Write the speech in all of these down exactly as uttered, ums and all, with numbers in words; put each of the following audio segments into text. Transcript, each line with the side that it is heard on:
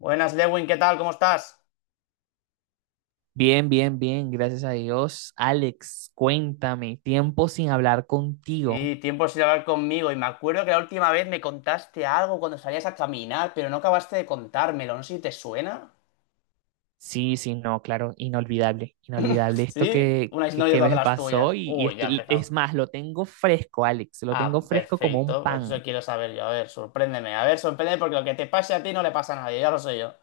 left: Buenas, Lewin, ¿qué tal? ¿Cómo estás?
right: Bien, bien, bien, gracias a Dios. Alex, cuéntame, tiempo sin hablar contigo.
left: Sí, tiempo sin hablar conmigo y me acuerdo que la última vez me contaste algo cuando salías a caminar, pero no acabaste de contármelo, no sé si te suena.
right: Sí, sí, no, claro, inolvidable, inolvidable esto
left: ¿Sí?
right: que,
left: Una
right: que,
left: historia
right: que
left: de
right: me
left: las
right: pasó
left: tuyas.
right: y, y
left: Uy, ya
right: estoy-
left: empezamos.
right: es más, lo tengo fresco, Alex, lo
left: Ah,
right: tengo fresco como un
left: perfecto, pues
right: pan.
left: eso quiero saber yo. A ver, sorpréndeme, a ver, sorpréndeme porque lo que te pase a ti no le pasa a nadie, ya lo sé yo.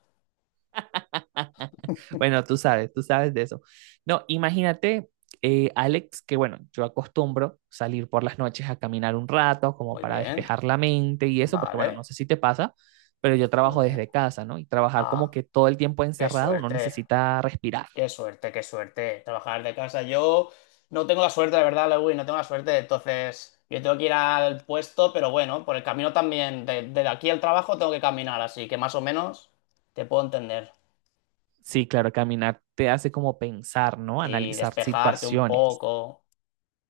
right: Bueno, tú sabes, tú sabes de eso. No, imagínate, eh, Alex, que bueno, yo acostumbro salir por las noches a caminar un rato como
left: Muy
right: para
left: bien,
right: despejar la mente y eso, porque bueno, no
left: vale,
right: sé si te pasa, pero yo
left: muy
right: trabajo
left: bien.
right: desde casa, ¿no? Y trabajar como
left: Ah,
right: que todo el tiempo
left: qué
right: encerrado, uno
left: suerte.
right: necesita respirar.
left: Qué suerte, qué suerte. Trabajar de casa. Yo no tengo la suerte, la verdad, Lewis, no tengo la suerte. Entonces, yo tengo que ir al puesto, pero bueno, por el camino también, de, de aquí al trabajo tengo que caminar, así que más o menos te puedo entender.
right: Sí, claro, caminar te hace como pensar, ¿no?
left: Sí,
right: Analizar
left: despejarte un
right: situaciones.
left: poco.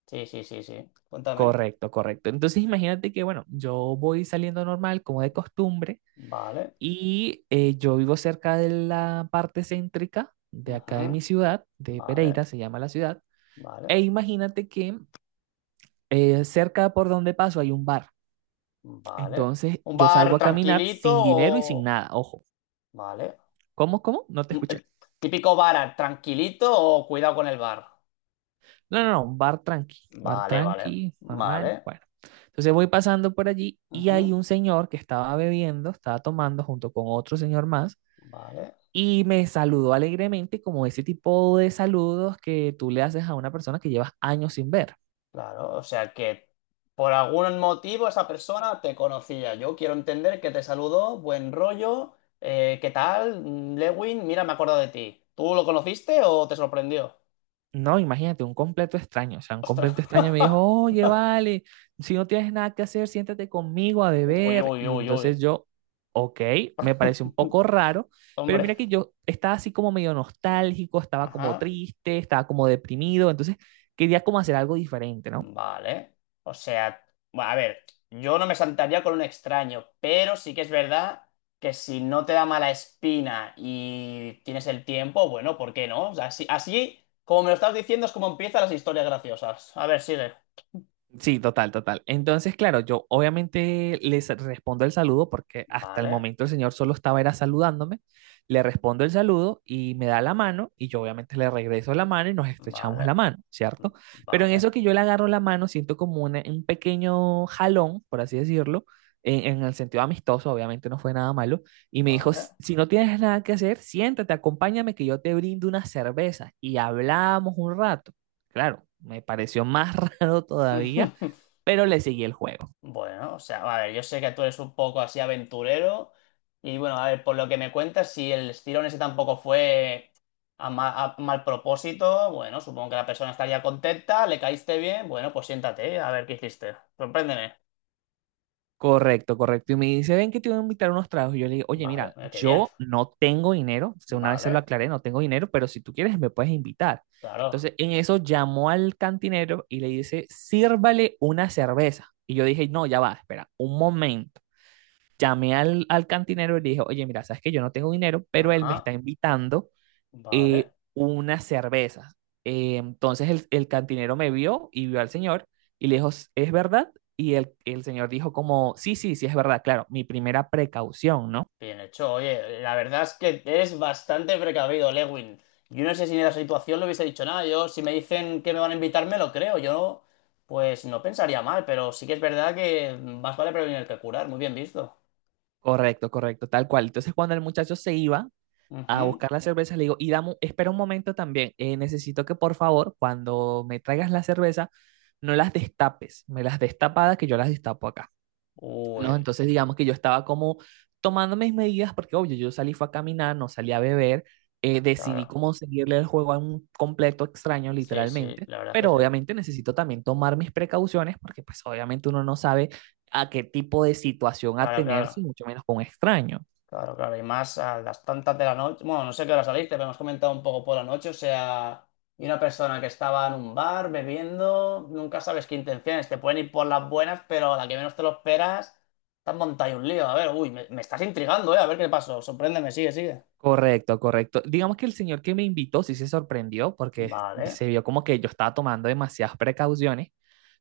left: Sí, sí, sí, sí. Cuéntame.
right: Correcto, correcto. Entonces imagínate que, bueno, yo voy saliendo normal como de costumbre.
left: Vale.
right: Y eh, yo vivo cerca de la parte céntrica de acá de
left: Ujú.
right: mi ciudad, de
left: Vale,
right: Pereira, se llama la ciudad.
left: vale,
right: E imagínate que eh, cerca por donde paso hay un bar.
left: vale.
right: Entonces
left: ¿Un
right: yo
left: bar
right: salgo a caminar
left: tranquilito
right: sin dinero y sin
left: o...?
right: nada. Ojo,
left: Vale.
right: ¿cómo, cómo? No te
left: Un-
right: escuché.
left: eh, Típico bar tranquilito o cuidado con el bar.
right: No, no, no, un bar tranqui, bar
left: Vale, vale,
right: tranqui, normal.
left: vale.
right: Bueno, entonces voy pasando por allí y
left: Ujú.
right: hay un señor que estaba bebiendo, estaba tomando junto con otro señor más.
left: Vale,
right: Y me saludó alegremente como ese tipo de saludos que tú le haces a una persona que llevas años sin ver.
left: claro. O sea que por algún motivo esa persona te conocía. Yo quiero entender que te saludó, buen rollo. Eh, ¿qué tal? Mm, Lewin, mira, me acuerdo de ti. ¿Tú lo conociste o te sorprendió?
right: No, imagínate, un completo extraño. O sea, un
left: Ostras.
right: completo extraño me dijo, oye, vale, si no tienes nada que hacer, siéntate conmigo a
left: Uy,
right: beber.
left: uy,
right: Y
left: uy,
right: entonces
left: uy.
right: yo, ok, me parece un poco raro, pero
left: Hombre.
right: mira que yo estaba así como medio nostálgico, estaba como
left: Ajá.
right: triste, estaba como deprimido, entonces quería como hacer algo diferente, ¿no?
left: Vale. O sea, bueno, a ver, yo no me sentaría con un extraño, pero sí que es verdad que si no te da mala espina y tienes el tiempo, bueno, ¿por qué no? O sea, así, así como me lo estás diciendo, es como empiezan las historias graciosas. A ver, sigue.
right: Sí, total, total. Entonces, claro, yo obviamente les respondo el saludo porque hasta el
left: Vale,
right: momento el señor solo estaba era saludándome. Le respondo el saludo y me da la mano y yo obviamente le regreso la mano y nos estrechamos
left: vale,
right: la mano, ¿cierto? Pero en
left: vale,
right: eso que yo le agarro la mano siento como una- un pequeño jalón, por así decirlo, en, en el sentido amistoso, obviamente no fue nada malo, y me dijo,
left: vale.
right: "Si si no tienes nada que hacer, siéntate, acompáñame que yo te brindo una cerveza y hablamos un rato". Claro, me pareció más raro todavía, pero le seguí el juego.
left: Bueno, o sea, a ver, yo sé que tú eres un poco así aventurero y bueno, a ver, por lo que me cuentas, si el estirón ese tampoco fue a, ma- a mal propósito, bueno, supongo que la persona estaría contenta, le caíste bien, bueno, pues siéntate, a ver qué hiciste. Sorpréndeme.
right: Correcto, correcto. Y me dice, ven que te voy a invitar unos tragos. Y yo le digo, oye,
left: Vale,
right: mira,
left: mira, qué bien.
right: yo no tengo dinero. O sea, una vez se lo
left: Vale,
right: aclaré, no tengo dinero, pero si tú quieres me puedes invitar.
left: claro.
right: Entonces, en eso llamó al cantinero y le dice, sírvale una cerveza. Y yo dije, no, ya va, espera, un momento. Llamé al, al cantinero y le dije, oye, mira, sabes que yo no tengo dinero, pero él me está
left: Ajá,
right: invitando eh,
left: vale.
right: unas cervezas. Eh, entonces el, el cantinero me vio y vio al señor y le dijo, ¿es verdad? Y el, el señor dijo como, sí, sí, sí, es verdad, claro, mi primera precaución, ¿no?
left: Bien hecho, oye, la verdad es que es bastante precavido, Lewin. Yo no sé si en esa situación le hubiese dicho nada. Yo, si me dicen que me van a invitar, me lo creo. Yo, pues no pensaría mal, pero sí que es verdad que más vale prevenir que curar. Muy bien visto.
right: Correcto, correcto, tal cual. Entonces cuando el muchacho se iba a
left: Ujú.
right: buscar las cervezas, le digo, y dame, un- espera un momento también, eh, necesito que por favor, cuando me traigas la cerveza, no las destapes, me las destapadas que yo las destapo acá, ¿no?
left: Uy,
right: Entonces, digamos que yo estaba como tomando mis medidas, porque obvio, yo salí fue a caminar, no salí a beber, eh, decidí
left: claro.
right: como seguirle el juego a un completo extraño,
left: Sí, sí,
right: literalmente,
left: la verdad es
right: pero
left: que sí.
right: obviamente necesito también tomar mis precauciones, porque pues obviamente uno no sabe a qué tipo de situación
left: Claro, claro.
right: atenerse, y mucho menos con un extraño.
left: Claro, claro, y más a las tantas de la noche. Bueno, no sé qué hora saliste, pero hemos comentado un poco por la noche. O sea, y una persona que estaba en un bar bebiendo, nunca sabes qué intenciones. Te pueden ir por las buenas, pero a la que menos te lo esperas, te has montado ahí un lío. A ver, uy, me, me estás intrigando, ¿eh? A ver qué pasó. Sorpréndeme, sigue, sigue.
right: Correcto, correcto. Digamos que el señor que me invitó sí se sorprendió porque
left: Vale,
right: se vio como que yo estaba tomando demasiadas precauciones,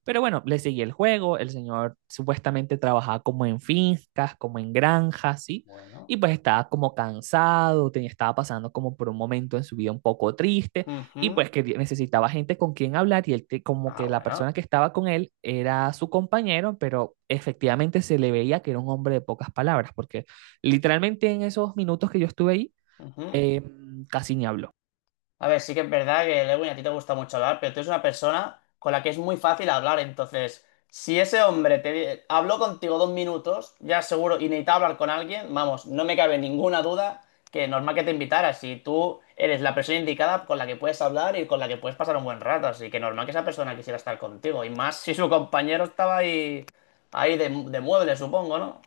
right: pero bueno, le seguí el juego. El señor supuestamente trabajaba como en fincas, como en granjas, ¿sí?
left: bueno.
right: Y pues estaba como cansado, tenía, estaba pasando como por un momento en su vida un poco triste, y
left: Ujú.
right: pues que necesitaba gente con quien hablar, y él te- como
left: Ah,
right: que la
left: bueno.
right: persona que estaba con él era su compañero, pero efectivamente se le veía que era un hombre de pocas palabras porque literalmente en esos minutos que yo estuve ahí,
left: Ujú.
right: eh, casi ni habló.
left: A ver, sí que es verdad que Lewin a ti te gusta mucho hablar, pero tú eres una persona con la que es muy fácil hablar. Entonces, si ese hombre te di- habló contigo dos minutos, ya seguro, y necesitaba hablar con alguien, vamos, no me cabe ninguna duda que normal que te invitara. Si tú eres la persona indicada con la que puedes hablar y con la que puedes pasar un buen rato, así que normal que esa persona quisiera estar contigo. Y más si su compañero estaba ahí, ahí de, de mueble, supongo, ¿no?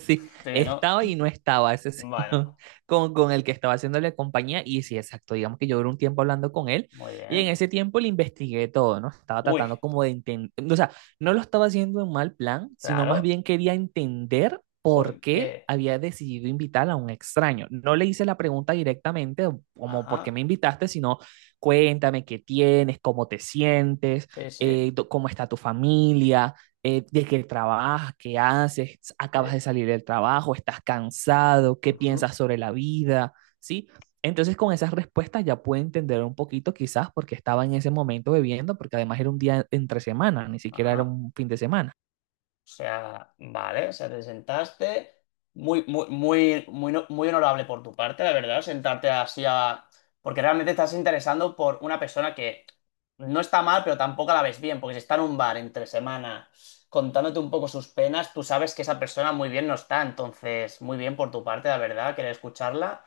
right: Sí,
left: Sí, ¿no?
right: estaba y no estaba ese
left: Bueno,
right: señor con, con el que estaba haciéndole compañía. Y sí, exacto, digamos que yo duré un tiempo hablando con él,
left: muy
right: y en
left: bien.
right: ese tiempo le investigué todo, ¿no? Estaba
left: Uy,
right: tratando como de entender, o sea, no lo estaba haciendo en mal plan, sino más
left: claro,
right: bien quería entender por qué
left: porque.
right: había decidido invitar a un extraño. No le hice la pregunta directamente, como por qué
left: Ajá,
right: me invitaste, sino cuéntame qué tienes, cómo te sientes,
left: sí, sí.
right: eh, do- cómo está tu familia, eh, de qué trabajas, qué haces, acabas
left: Eh,
right: de salir del trabajo, estás cansado, qué
left: Ujú,
right: piensas sobre la vida, ¿sí? Entonces con esas respuestas ya pude entender un poquito quizás porque estaba en ese momento bebiendo, porque además era un día entre semana, ni siquiera era
left: ajá.
right: un fin de semana.
left: O sea, vale, o sea, te sentaste. Muy, muy, muy, muy, no- muy honorable por tu parte, la verdad, sentarte así a. Porque realmente estás interesando por una persona que no está mal, pero tampoco la ves bien, porque si está en un bar entre semana contándote un poco sus penas, tú sabes que esa persona muy bien no está. Entonces, muy bien por tu parte, la verdad, querer escucharla.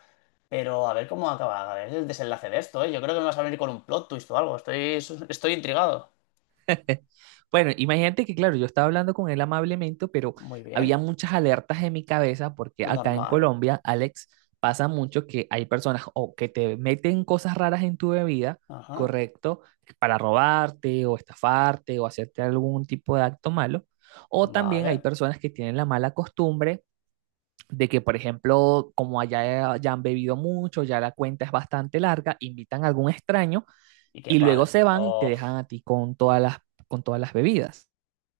left: Pero a ver cómo acaba, a ver el desenlace de esto, ¿eh? Yo creo que me vas a venir con un plot twist o algo. Estoy, estoy intrigado.
right: Bueno, imagínate que, claro, yo estaba hablando con él amablemente, pero
left: Muy
right: había
left: bien.
right: muchas alertas en mi cabeza porque acá en
left: Normal.
right: Colombia, Alex, pasa mucho que hay personas o que te meten cosas raras en tu bebida,
left: Ajá.
right: correcto, para robarte o estafarte o hacerte algún tipo de acto malo, o también hay
left: Vale.
right: personas que tienen la mala costumbre de que, por ejemplo, como allá eh, ya han bebido mucho, ya la cuenta es bastante larga, invitan a algún extraño
left: Y que
right: y luego
left: pague.
right: se van y te
left: Of.
right: dejan a ti con todas las, con todas las bebidas.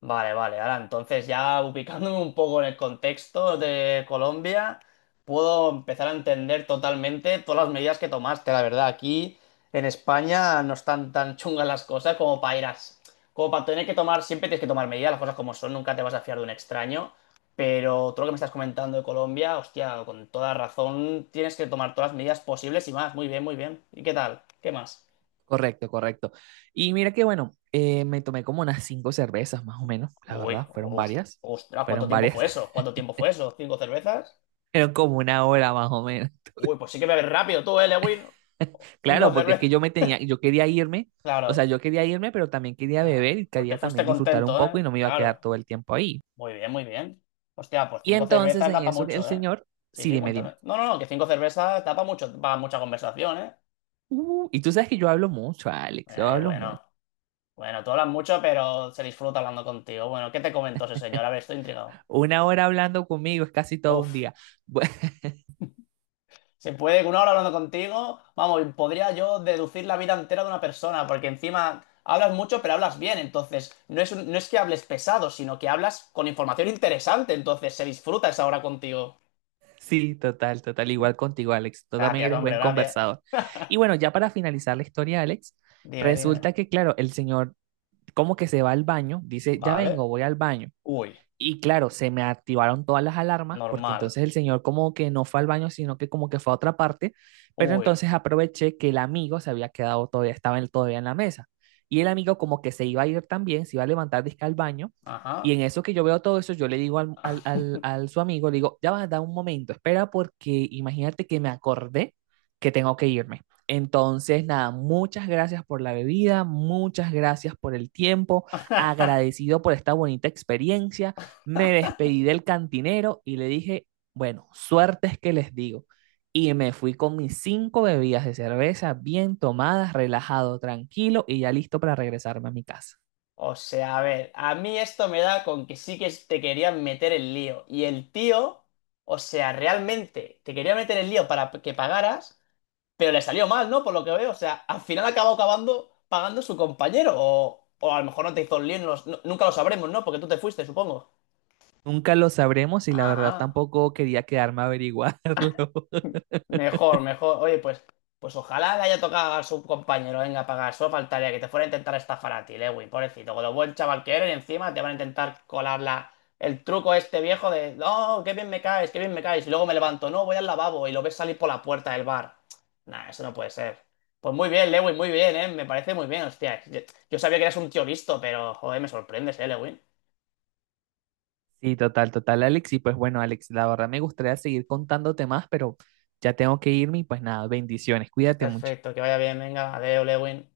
left: Vale, vale. Ahora entonces ya ubicándome un poco en el contexto de Colombia, puedo empezar a entender totalmente todas las medidas que tomaste. La verdad, aquí en España no están tan chungas las cosas como para ir a... Como para tener que tomar, siempre tienes que tomar medidas, las cosas como son, nunca te vas a fiar de un extraño. Pero todo lo que me estás comentando de Colombia, hostia, con toda razón, tienes que tomar todas las medidas posibles y más. Muy bien, muy bien. ¿Y qué tal? ¿Qué más?
right: Correcto, correcto. Y mira que bueno, eh, me tomé como unas cinco cervezas más o menos, la
left: Uy,
right: verdad, fueron
left: os-
right: varias,
left: Ostras, ¿cuánto
right: fueron
left: tiempo fue
right: varias,
left: eso? ¿Cuánto tiempo fue eso? ¿Cinco cervezas?
right: fueron como una hora más o menos.
left: Uy, pues sí que bebes rápido tú, eh, Lewin. Cinco
right: Claro, porque es
left: cervezas.
right: que yo me tenía, yo quería irme, o sea,
left: Claro.
right: yo quería irme, pero también quería beber
left: Ah,
right: y
left: pues te
right: quería
left: fuiste
right: también disfrutar un
left: contento,
right: poco
left: ¿eh?
right: y no me iba a quedar
left: Claro.
right: todo el tiempo ahí.
left: Muy bien, muy bien. Hostia, pues
right: Y
left: cinco
right: entonces
left: cervezas
right: en
left: da pa'
right: eso el
left: mucho, ¿eh?
right: señor,
left: Sí,
right: sí,
left: sí,
right: dime, dime.
left: cuéntame. No, no, no, que cinco cervezas da pa' mucho, para mucha conversación, ¿eh?
right: Uh, y tú sabes que yo hablo mucho, Alex, yo
left: Eh,
right: hablo mucho.
left: bueno. Bueno, tú hablas mucho, pero se disfruta hablando contigo. Bueno, ¿qué te comentó ese señor? A ver, estoy intrigado.
right: Una hora hablando conmigo es casi todo un
left: Uf.
right: día. Bu-
left: Se puede que una hora hablando contigo, vamos, podría yo deducir la vida entera de una persona, porque encima hablas mucho, pero hablas bien, entonces no es, un- no es que hables pesado, sino que hablas con información interesante, entonces se disfruta esa hora contigo.
right: Sí, total, total. Igual contigo, Alex. Tú también
left: Gracias,
right: eres
left: hombre,
right: buen
left: gracias.
right: conversador. Y bueno, ya para finalizar la historia, Alex,
left: Dime, dime.
right: resulta que, claro, el señor como que se va al baño, dice, ya vengo,
left: Vale.
right: voy al baño.
left: Uy,
right: Y claro, se me activaron todas las alarmas porque
left: normal.
right: entonces el señor como que no fue al baño, sino que como que fue a otra parte, pero
left: Uy,
right: entonces aproveché que el amigo se había quedado todavía, estaba él todavía en la mesa. Y el amigo como que se iba a ir también, se iba a levantar disque al baño. Y
left: ajá.
right: en eso que yo veo todo eso, yo le digo al, al, al, al su amigo, le digo, ya va, da un momento, espera porque imagínate que me acordé que tengo que irme. Entonces, nada, muchas gracias por la bebida, muchas gracias por el tiempo, agradecido por esta bonita experiencia, me despedí del cantinero y le dije, bueno, suerte es que les digo. Y me fui con mis cinco bebidas de cerveza bien tomadas, relajado, tranquilo y ya listo para regresarme a mi casa.
left: O sea, a ver, a mí esto me da con que sí que te querían meter el lío. Y el tío, o sea, realmente te quería meter el lío para que pagaras, pero le salió mal, ¿no? Por lo que veo. O sea, al final acabó acabando pagando su compañero. O, o a lo mejor no te hizo el lío, no lo- no- nunca lo sabremos, ¿no? Porque tú te fuiste, supongo.
right: Nunca lo sabremos y la verdad
left: Ajá.
right: tampoco quería quedarme a averiguarlo.
left: Mejor, mejor. Oye, pues, pues ojalá le haya tocado a su compañero. Venga, pagar. Solo faltaría que te fuera a intentar estafar a ti, Lewin, pobrecito. Con lo buen chaval que eres, encima te van a intentar colar la- el truco este viejo de, no, qué bien me caes, qué bien me caes. Y luego me levanto, no, voy al lavabo y lo ves salir por la puerta del bar. Nah, eso no puede ser. Pues muy bien, Lewin, muy bien, ¿eh? Me parece muy bien, hostia. Yo, yo sabía que eras un tío listo, pero, joder, me sorprendes, ¿eh, Lewin?
right: Sí, total, total, Alex. Y pues bueno, Alex, la verdad me gustaría seguir contándote más, pero ya tengo que irme y pues nada, bendiciones. Cuídate mucho.
left: Perfecto, que vaya bien, venga, adeo, Lewin.